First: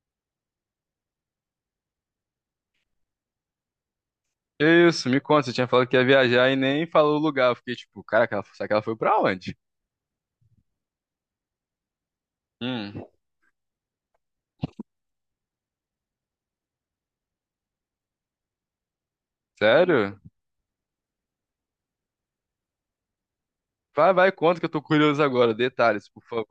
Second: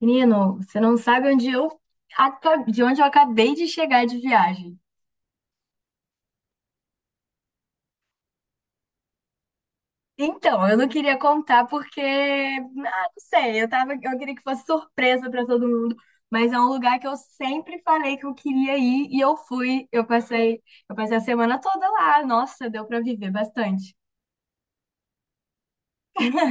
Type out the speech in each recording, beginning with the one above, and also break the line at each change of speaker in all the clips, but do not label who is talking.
Menino, você não sabe onde eu de onde eu acabei de chegar de viagem.
Isso, me conta, você tinha falado que ia viajar e nem falou o lugar. Eu fiquei tipo, caraca, será que ela foi pra onde?
Eu não queria contar porque,
Hum,
não sei, eu queria que fosse surpresa para todo mundo, mas é um lugar que eu sempre falei que eu queria ir e eu fui.
sério?
Eu passei a semana toda lá. Nossa, deu para viver bastante.
Vai, vai, conta que eu tô curioso agora. Detalhes, por favor.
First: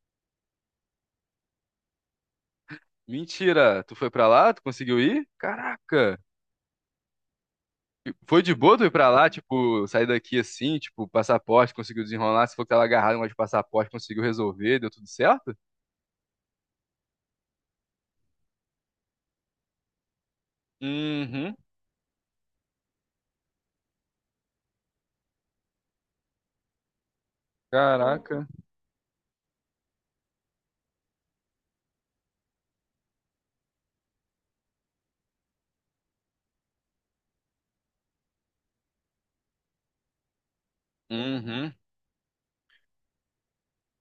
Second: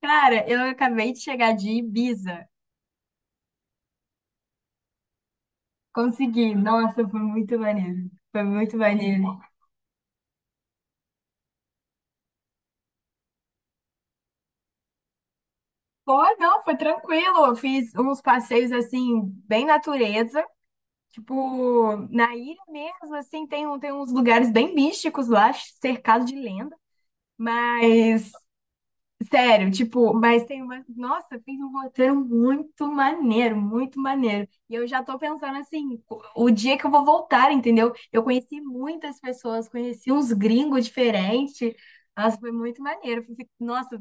Cara, eu acabei de chegar de Ibiza.
Mentira, tu foi pra lá? Tu conseguiu ir? Caraca.
Consegui. Nossa, foi muito maneiro.
E foi
Foi
de boa
muito
tu ir pra lá?
maneiro.
Tipo, sair daqui assim, tipo, passaporte, conseguiu desenrolar? Se for que tava agarrado mas de passaporte, conseguiu resolver, deu tudo certo?
Pô, não, foi tranquilo. Eu fiz uns passeios assim, bem natureza.
Uhum,
Tipo, na ilha mesmo, assim, tem uns lugares bem místicos lá, cercado de lenda. Mas,
caraca.
sério, tipo, mas tem uma. Nossa, fiz um roteiro muito maneiro, muito maneiro. E eu já tô pensando assim, o dia que eu vou voltar, entendeu? Eu conheci muitas pessoas, conheci uns gringos
Uhum.
diferentes. Nossa, foi muito maneiro. Nossa,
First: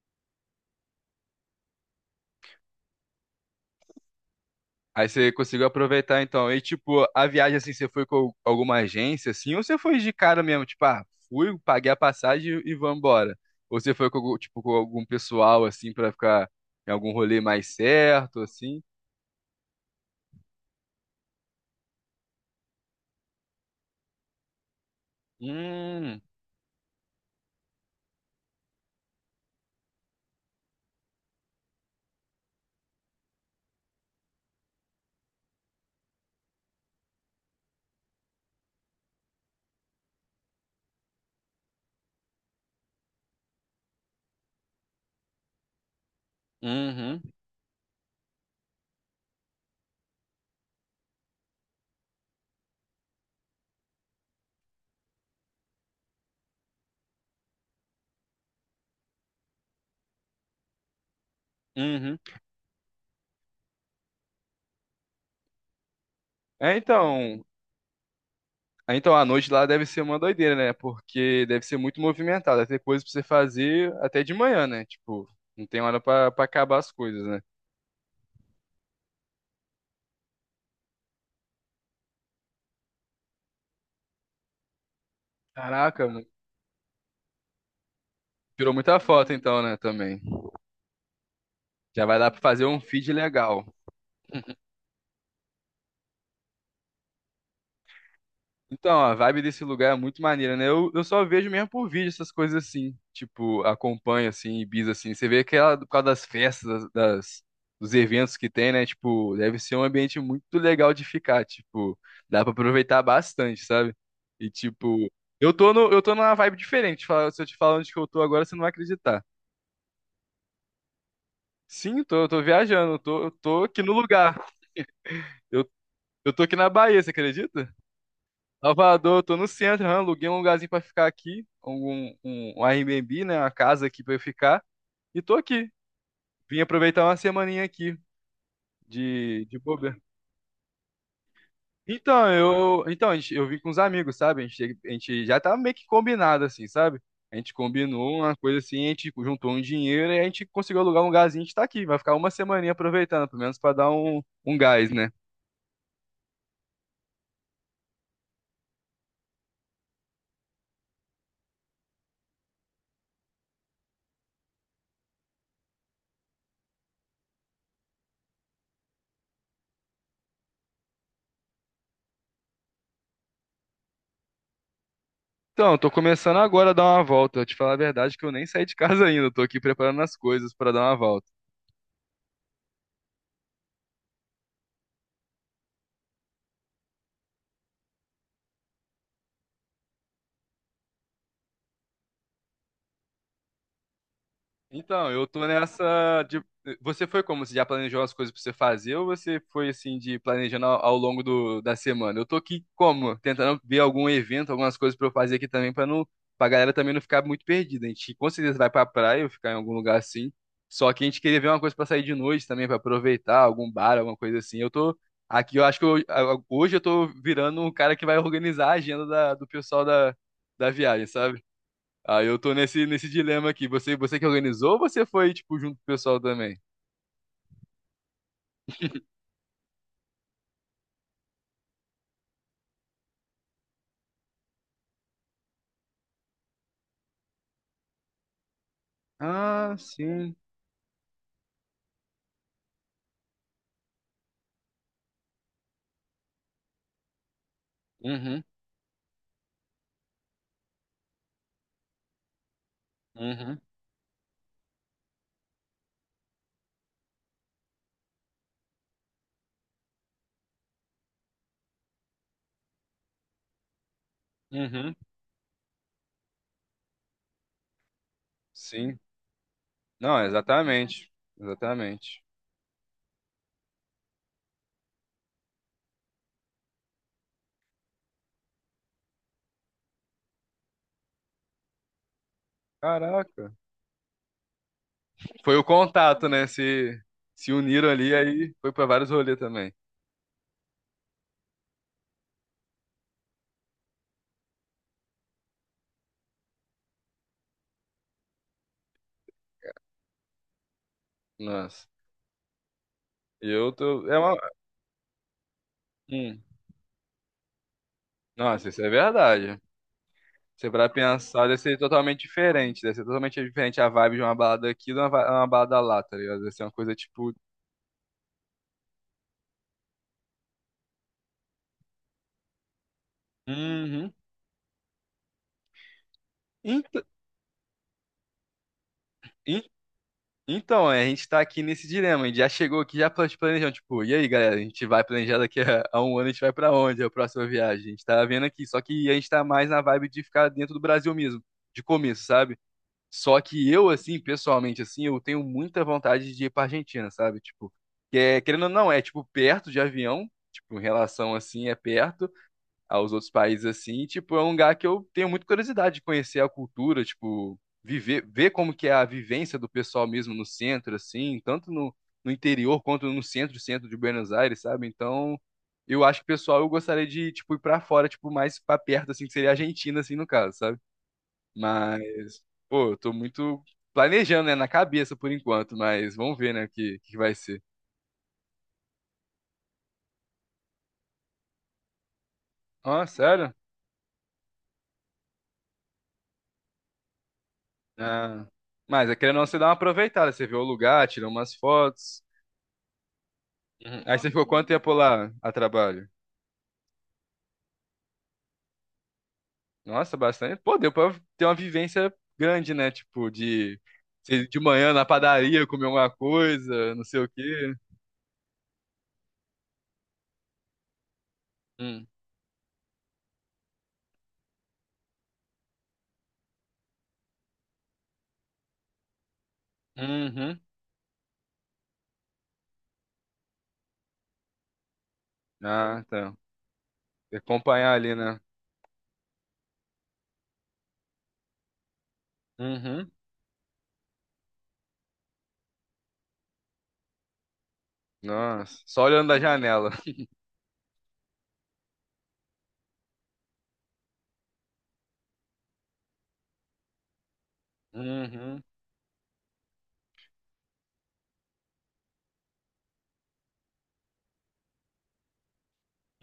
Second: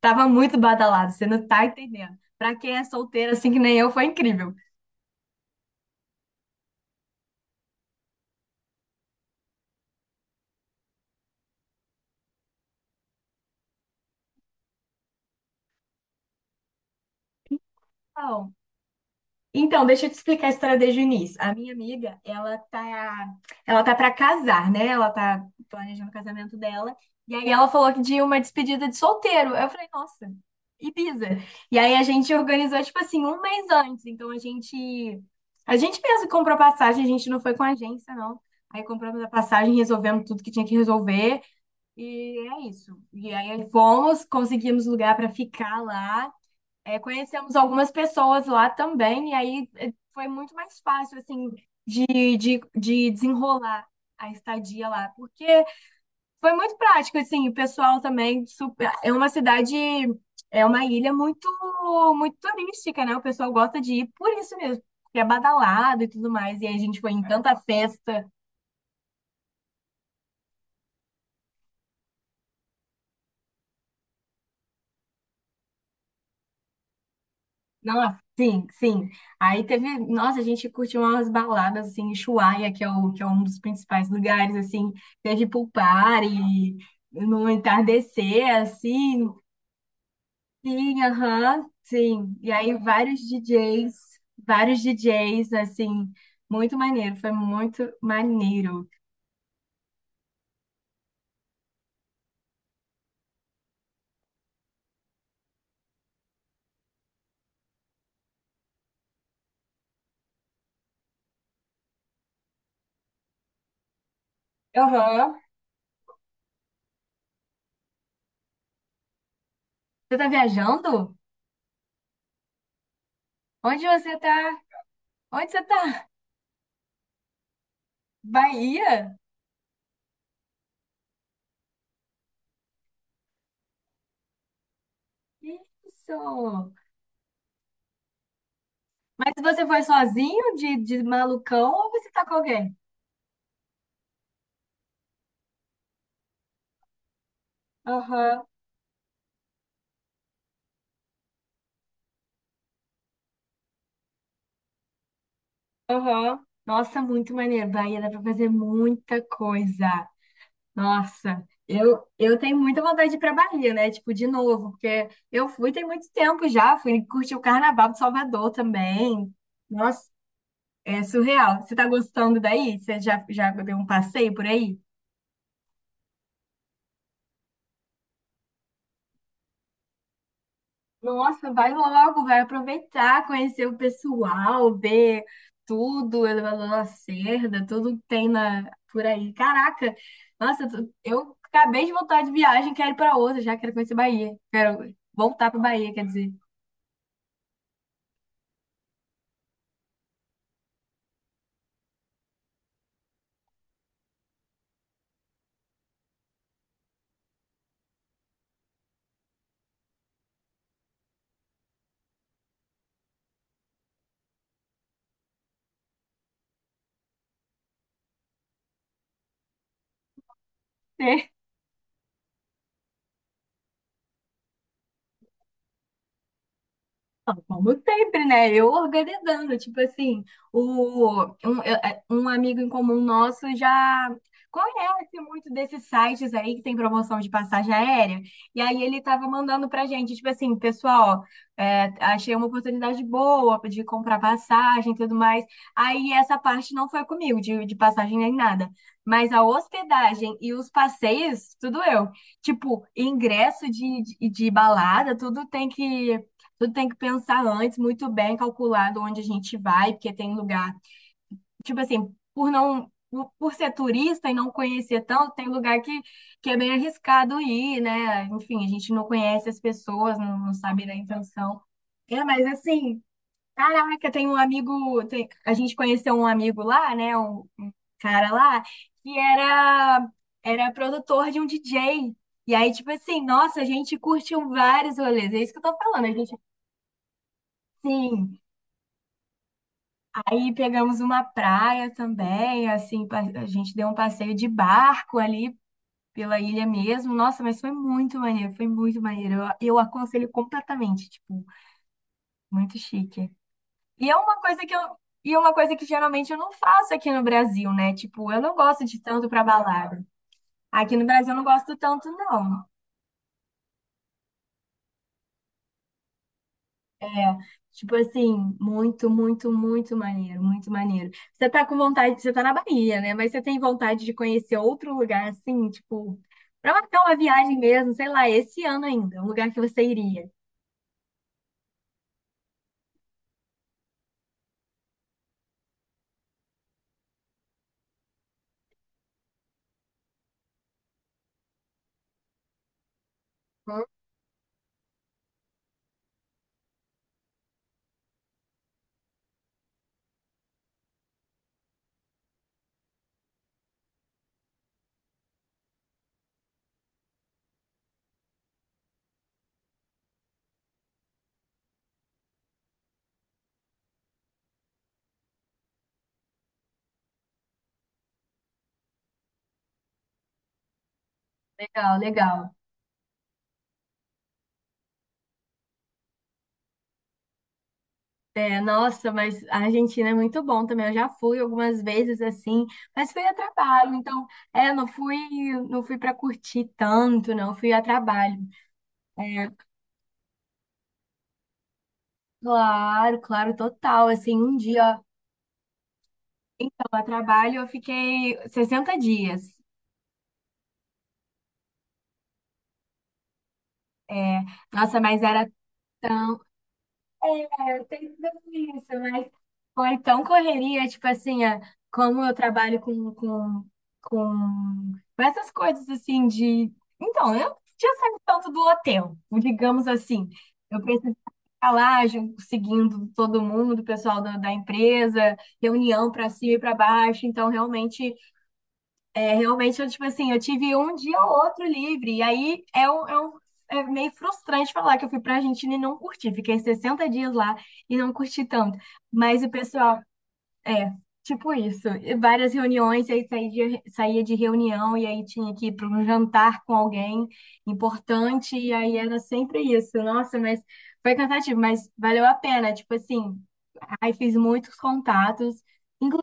tava muito badalado, você não tá entendendo. Pra quem é solteiro assim que nem eu, foi incrível.
Aí você conseguiu aproveitar então. E tipo, a viagem assim, você foi com alguma agência assim, ou você foi de cara mesmo, tipo, ah, fui, paguei a passagem e vambora. Ou você foi com tipo com algum pessoal assim pra ficar em algum rolê mais certo
Então,
assim?
Então, deixa eu te explicar a história desde o início. A minha amiga, ela tá para casar, né? Ela tá planejando o
Hum,
casamento dela. E aí ela falou que de uma despedida de solteiro. Eu falei, nossa, Ibiza. E aí a gente organizou tipo assim um mês antes. A gente mesmo comprou passagem, a gente não foi com a agência, não. Aí compramos a passagem, resolvemos tudo que tinha que resolver e é isso. E aí fomos, conseguimos lugar para ficar lá. É,
uhum,
conhecemos algumas pessoas lá também, e aí é, foi muito mais fácil, assim, de, de desenrolar a estadia lá, porque foi muito prático, assim, o pessoal também, super, é uma ilha muito,
uhum.
muito turística, né? O pessoal gosta de ir por isso mesmo, porque é badalado e tudo mais, e aí
É,
a gente foi em
então,
tanta festa.
é, então, a noite lá deve ser uma doideira, né? Porque deve ser muito movimentada, deve ter coisa pra você fazer até de manhã, né? Tipo, não tem hora pra acabar as coisas, né?
Nossa, sim, sim. Aí teve, nossa, a gente curtiu umas baladas assim em Ushuaia, que é um dos principais lugares assim, teve pool
Caraca, mano.
party, no entardecer
Tirou muita foto
assim.
então, né, também.
Sim, aham,
Já vai dar
sim.
pra
E
fazer
aí
um feed
vários
legal.
DJs, vários DJs assim, muito maneiro, foi muito maneiro.
Então, a vibe desse lugar é muito maneira, né? Eu só vejo mesmo por vídeo essas coisas assim. Tipo, acompanho assim, Ibiza assim. Você vê que ela, por causa das festas, dos eventos que tem, né? Tipo, deve ser um ambiente muito legal de ficar. Tipo, dá pra aproveitar bastante, sabe? E tipo,
Aham.
eu tô no, eu tô numa vibe diferente. Se eu te falar onde que eu tô agora, você não vai acreditar.
Você tá viajando?
Sim, tô, eu tô viajando, eu tô aqui
Onde
no
você
lugar.
tá? Onde você
Eu,
tá?
eu tô aqui na Bahia, você acredita?
Bahia?
Salvador, tô no centro, aluguei um lugarzinho pra ficar aqui, um Airbnb, né, uma casa aqui pra eu ficar, e tô aqui. Vim
Isso.
aproveitar uma semaninha aqui
Mas
de
você foi
bobeira.
sozinho de malucão ou você tá
Então,
com alguém?
eu, então, a gente- eu vim com os amigos, sabe? A gente já tá meio que combinado, assim, sabe? A gente combinou uma
Aham,
coisa assim, a gente juntou um dinheiro e a gente conseguiu alugar um lugarzinho, a gente tá aqui. Vai ficar uma semaninha aproveitando, pelo menos pra dar um gás, né?
aham. Nossa, muito maneiro. Bahia dá pra fazer muita coisa. Nossa, eu tenho muita vontade de ir pra Bahia, né? Tipo, de novo, porque eu fui tem muito tempo já. Fui curtir o Carnaval de Salvador também. Nossa, é surreal. Você tá gostando daí? Já deu um passeio por aí?
Então, eu tô começando agora a dar uma volta. Eu te falar a verdade que eu nem saí de casa ainda, eu tô aqui preparando as coisas pra dar uma volta.
Nossa, vai logo, vai aproveitar, conhecer o pessoal, ver tudo, elevador Lacerda, tudo que tem na, por aí. Caraca, nossa, eu acabei de voltar de viagem, quero ir para outra, já quero conhecer Bahia. Quero
Então, eu tô
voltar para Bahia, quer
nessa
dizer.
de... Você foi como? Você já planejou as coisas pra você fazer ou você foi assim de planejando ao longo do, da semana? Eu tô aqui como? Tentando ver algum evento, algumas coisas pra eu fazer aqui também pra galera também não ficar muito perdida. A gente com certeza vai pra praia ou ficar em algum lugar assim. Só que a gente queria ver uma coisa pra sair de noite também, pra aproveitar, algum bar, alguma coisa assim. Eu tô aqui, eu acho que hoje eu tô virando um cara que vai organizar a agenda do pessoal da viagem, sabe? Aí eu tô nesse dilema aqui. Você que organizou ou você foi, tipo, junto com o pessoal também?
Como sempre, né? Eu organizando, tipo assim, o, um, eu- é, um amigo em comum nosso já conhece muito desses sites aí que tem promoção de passagem aérea, e aí ele tava mandando
Ah,
pra gente, tipo
sim.
assim, pessoal, achei uma oportunidade boa de comprar passagem e tudo mais. Aí essa parte não foi comigo, de passagem nem
Uhum,
nada, mas a hospedagem e os passeios, tudo eu. Tipo,
uhum,
ingresso de balada, tudo tem que. Tudo tem que pensar antes, muito bem calculado onde a gente vai, porque tem lugar, tipo assim, por ser turista e não
uhum.
conhecer tanto, que é bem arriscado ir, né? Enfim, a gente
Sim.
não conhece as pessoas,
Não,
não sabe da
exatamente.
intenção.
Exatamente.
É, mas assim, caraca, tem um amigo, tem- a gente conheceu um amigo lá, né? Um cara lá, que era, era produtor de um DJ. E aí, tipo assim,
Caraca.
nossa, a gente curtiu vários rolês, é isso
Foi
que eu
o
tô falando, a
contato,
gente.
né? Se uniram ali,
Sim,
aí foi pra vários rolês também.
aí pegamos uma praia também, assim, a gente deu um passeio de barco ali pela ilha mesmo. Nossa, mas foi muito maneiro, foi muito maneiro. Eu aconselho completamente, tipo,
Nossa.
muito chique.
E eu tô.
E é
É uma...
uma coisa que eu, e é uma coisa que geralmente eu
Hum.
não faço aqui no Brasil, né? Tipo, eu não
Nossa, isso
gosto
é
de tanto pra
verdade.
balada.
Você pra
Aqui no Brasil eu não
pensar, deve
gosto
ser
tanto,
totalmente
não.
diferente. Deve ser totalmente diferente a vibe de uma balada aqui de uma balada lá, tá ligado? Deve ser uma coisa
É,
tipo.
tipo assim, muito, muito, muito maneiro, muito maneiro. Você tá com vontade, você tá na Bahia, né? Mas você tem vontade
Uhum.
de conhecer outro lugar assim, tipo, pra marcar
Ent-
uma viagem mesmo, sei lá, esse ano ainda, um lugar que
Então,
você iria.
Então, é, a gente tá aqui nesse dilema. A gente já chegou aqui, já planejando. Tipo, e aí, galera? A gente vai planejar daqui a um ano, a gente vai pra onde? É a próxima viagem. A gente tá vendo aqui. Só que a gente tá mais na vibe de ficar dentro do Brasil mesmo, de começo, sabe? Só que
Hum,
eu, assim, pessoalmente, assim, eu tenho muita vontade de ir pra Argentina, sabe? Tipo, querendo ou não, é tipo perto de avião. Tipo, em relação assim, é perto aos outros países assim, e, tipo, é um lugar que eu tenho muita curiosidade de conhecer a cultura, tipo, viver, ver como que é a vivência do pessoal mesmo no centro assim, tanto no interior quanto no centro, centro de Buenos Aires, sabe? Então, eu acho que pessoal, eu gostaria de tipo ir pra fora, tipo, mais pra perto assim, que seria a Argentina assim no caso, sabe?
Legal,
Mas,
legal.
pô, eu tô muito planejando, né, na cabeça por enquanto, mas vamos ver, né, o que que vai ser.
É, nossa, mas a Argentina é muito bom também. Eu já fui algumas vezes assim,
Ah,
mas fui a
sério?
trabalho, então, é, não fui, não fui para curtir tanto, não, fui a trabalho.
Ah, mas é querendo ou não,
É,
você dá uma aproveitada, você vê o lugar, tira umas fotos.
claro, claro,
Uhum.
total.
Aí você
Assim,
ficou
um
quanto tempo
dia.
lá a trabalho?
Então, a trabalho eu fiquei 60 dias.
Nossa, bastante. Pô, deu pra ter uma vivência grande, né? Tipo, de você
É,
ir de manhã
nossa,
na
mas era
padaria comer alguma
tão.
coisa, não sei o quê.
É, tem tudo isso, mas foi tão correria, tipo assim,
Hum.
como eu trabalho com essas coisas assim de. Então, eu não tinha saído tanto do hotel, digamos assim.
Uhum.
Eu precisava ficar lá, seguindo todo mundo, o pessoal da empresa,
Ah,
reunião
tá.
para
Tem
cima e para baixo.
que
Então,
acompanhar
realmente.
ali, né?
É realmente, tipo assim, eu tive um dia ou outro livre. E aí é, um,
Uhum.
é, um- é meio frustrante falar que eu fui pra Argentina e não curti. Fiquei 60 dias lá e não curti tanto.
Nossa, só olhando da
Mas o
janela.
pessoal, é, tipo isso. E várias reuniões, e aí saía de reunião e aí tinha que ir para um jantar com alguém importante.
Uhum.
E aí era sempre isso. Nossa, mas foi cansativo, mas valeu a pena. Tipo assim, aí fiz muitos contatos.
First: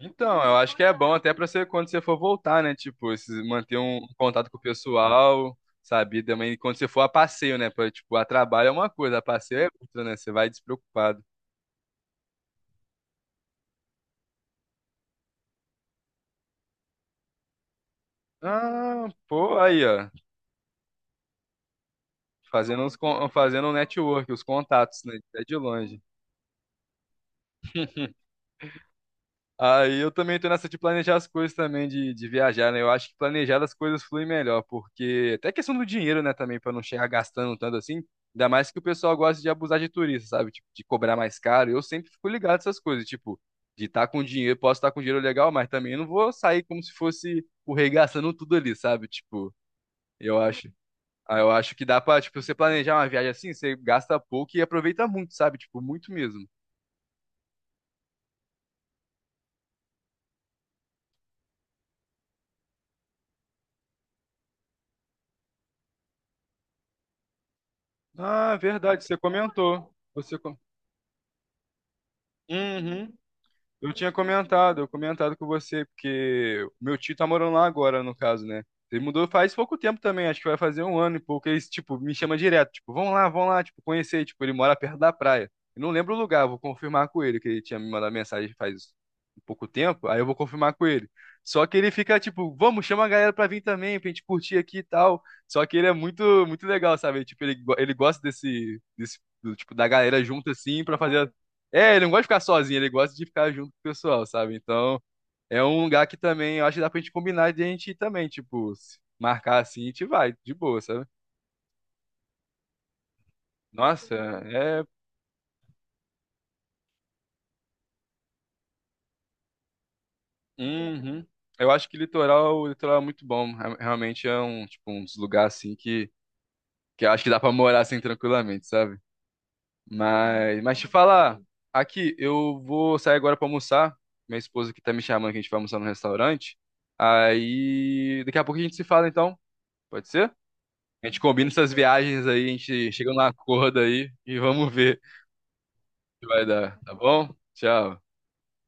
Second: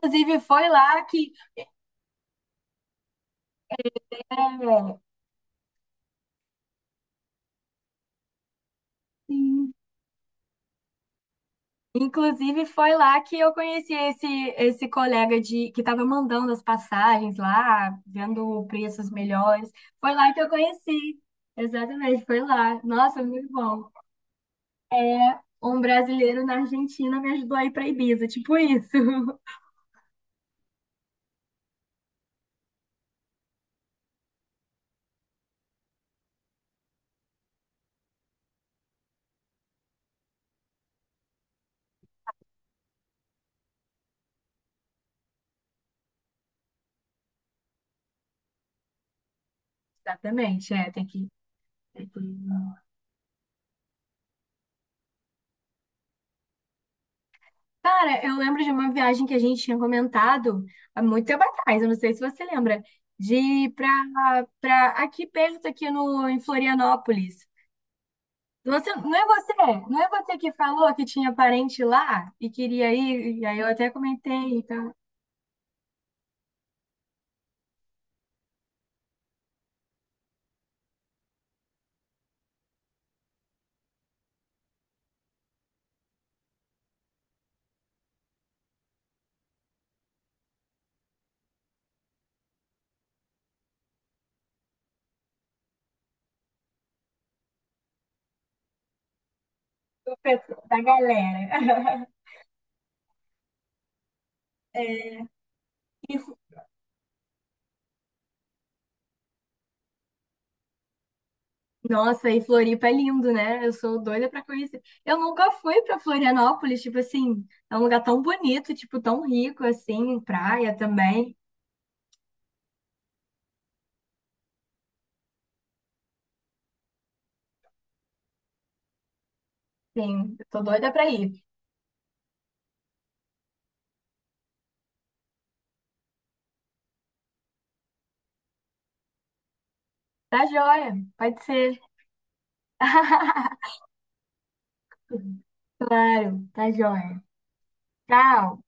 Então, eu
foi
acho que é
lá
bom
que.
até pra você, quando você for voltar, né? Tipo, manter um contato com o
É,
pessoal, sabe? E também quando você for a passeio, né? Pra, tipo, a trabalho é uma coisa, a passeio é
sim,
outra, né? Você vai despreocupado.
inclusive, foi lá que eu conheci esse colega de que estava mandando as passagens lá, vendo
Ah,
preços
pô,
melhores.
aí, ó.
Foi lá que eu conheci. Exatamente, foi lá.
Fazendo uns,
Nossa,
con-
muito
fazendo um
bom.
network, os contatos, né? Até de
Um
longe.
brasileiro na Argentina me ajudou a ir para Ibiza, tipo isso.
Aí eu também tô nessa de planejar as coisas também, de viajar, né? Eu acho que planejar as coisas flui melhor, porque até questão do dinheiro, né, também, pra não chegar gastando tanto assim. Ainda mais que o pessoal gosta de abusar de turista, sabe? Tipo, de cobrar mais caro. Eu sempre fico ligado nessas coisas, tipo, de estar com dinheiro, posso estar com dinheiro legal, mas também não vou sair como se fosse o rei gastando tudo ali, sabe? Tipo, eu acho
Exatamente, é, tem que.
Ah, eu acho que dá
tem
pra,
que-
tipo, você planejar uma viagem assim, você gasta pouco e aproveita muito, sabe? Tipo, muito mesmo.
Cara, eu lembro de uma viagem que a gente tinha comentado há muito tempo atrás, eu não sei se você lembra, de ir para aqui perto, aqui no, em Florianópolis.
Ah,
Você,
verdade, você comentou.
não é
Você
você que
com...
falou que tinha parente lá e queria
Uhum.
ir, e aí eu até
Eu tinha
comentei,
comentado, eu
então,
comentado com você, porque o meu tio tá morando lá agora, no caso, né? Ele mudou faz pouco tempo também, acho que vai fazer um ano e pouco. Ele, tipo, me chama direto, tipo, vamos lá, tipo, conhecer. Tipo, ele mora perto da praia. Eu não lembro o lugar, vou confirmar com ele, que ele tinha me mandado mensagem faz um pouco tempo, aí eu vou confirmar com ele. Só que ele fica, tipo, vamos, chama a galera pra vir também, pra gente curtir aqui e tal. Só que ele é muito, muito legal, sabe? Tipo, ele gosta do, tipo, da
do
galera junto,
pessoal, da
assim, pra fazer. Ele
galera.
não gosta de ficar sozinho, ele gosta de ficar junto com o pessoal, sabe? Então, é um lugar que
E Flo-
também eu acho que dá pra gente combinar de a gente ir também, tipo, se marcar assim, a gente vai, de boa, sabe?
Nossa, e Floripa é lindo, né? Eu sou
Nossa,
doida pra conhecer.
é.
Eu nunca fui pra Florianópolis, tipo assim, é um lugar tão bonito, tipo, tão rico, assim, praia
Uhum.
também.
Eu acho que o litoral é muito bom. Realmente é um, tipo, um dos lugares assim que eu acho que dá pra morar assim tranquilamente, sabe?
Sim, eu
Mas,
tô
mas te
doida pra ir.
falar, aqui, eu vou sair agora pra almoçar. Minha esposa aqui tá me chamando que a gente vai almoçar no restaurante. Aí, daqui a pouco a gente se fala então, pode ser?
Tá joia,
A gente
pode
combina essas
ser.
viagens aí, a gente chega num acordo aí e vamos ver o que
Claro,
vai
tá
dar, tá
joia.
bom? Tchau.
Tchau.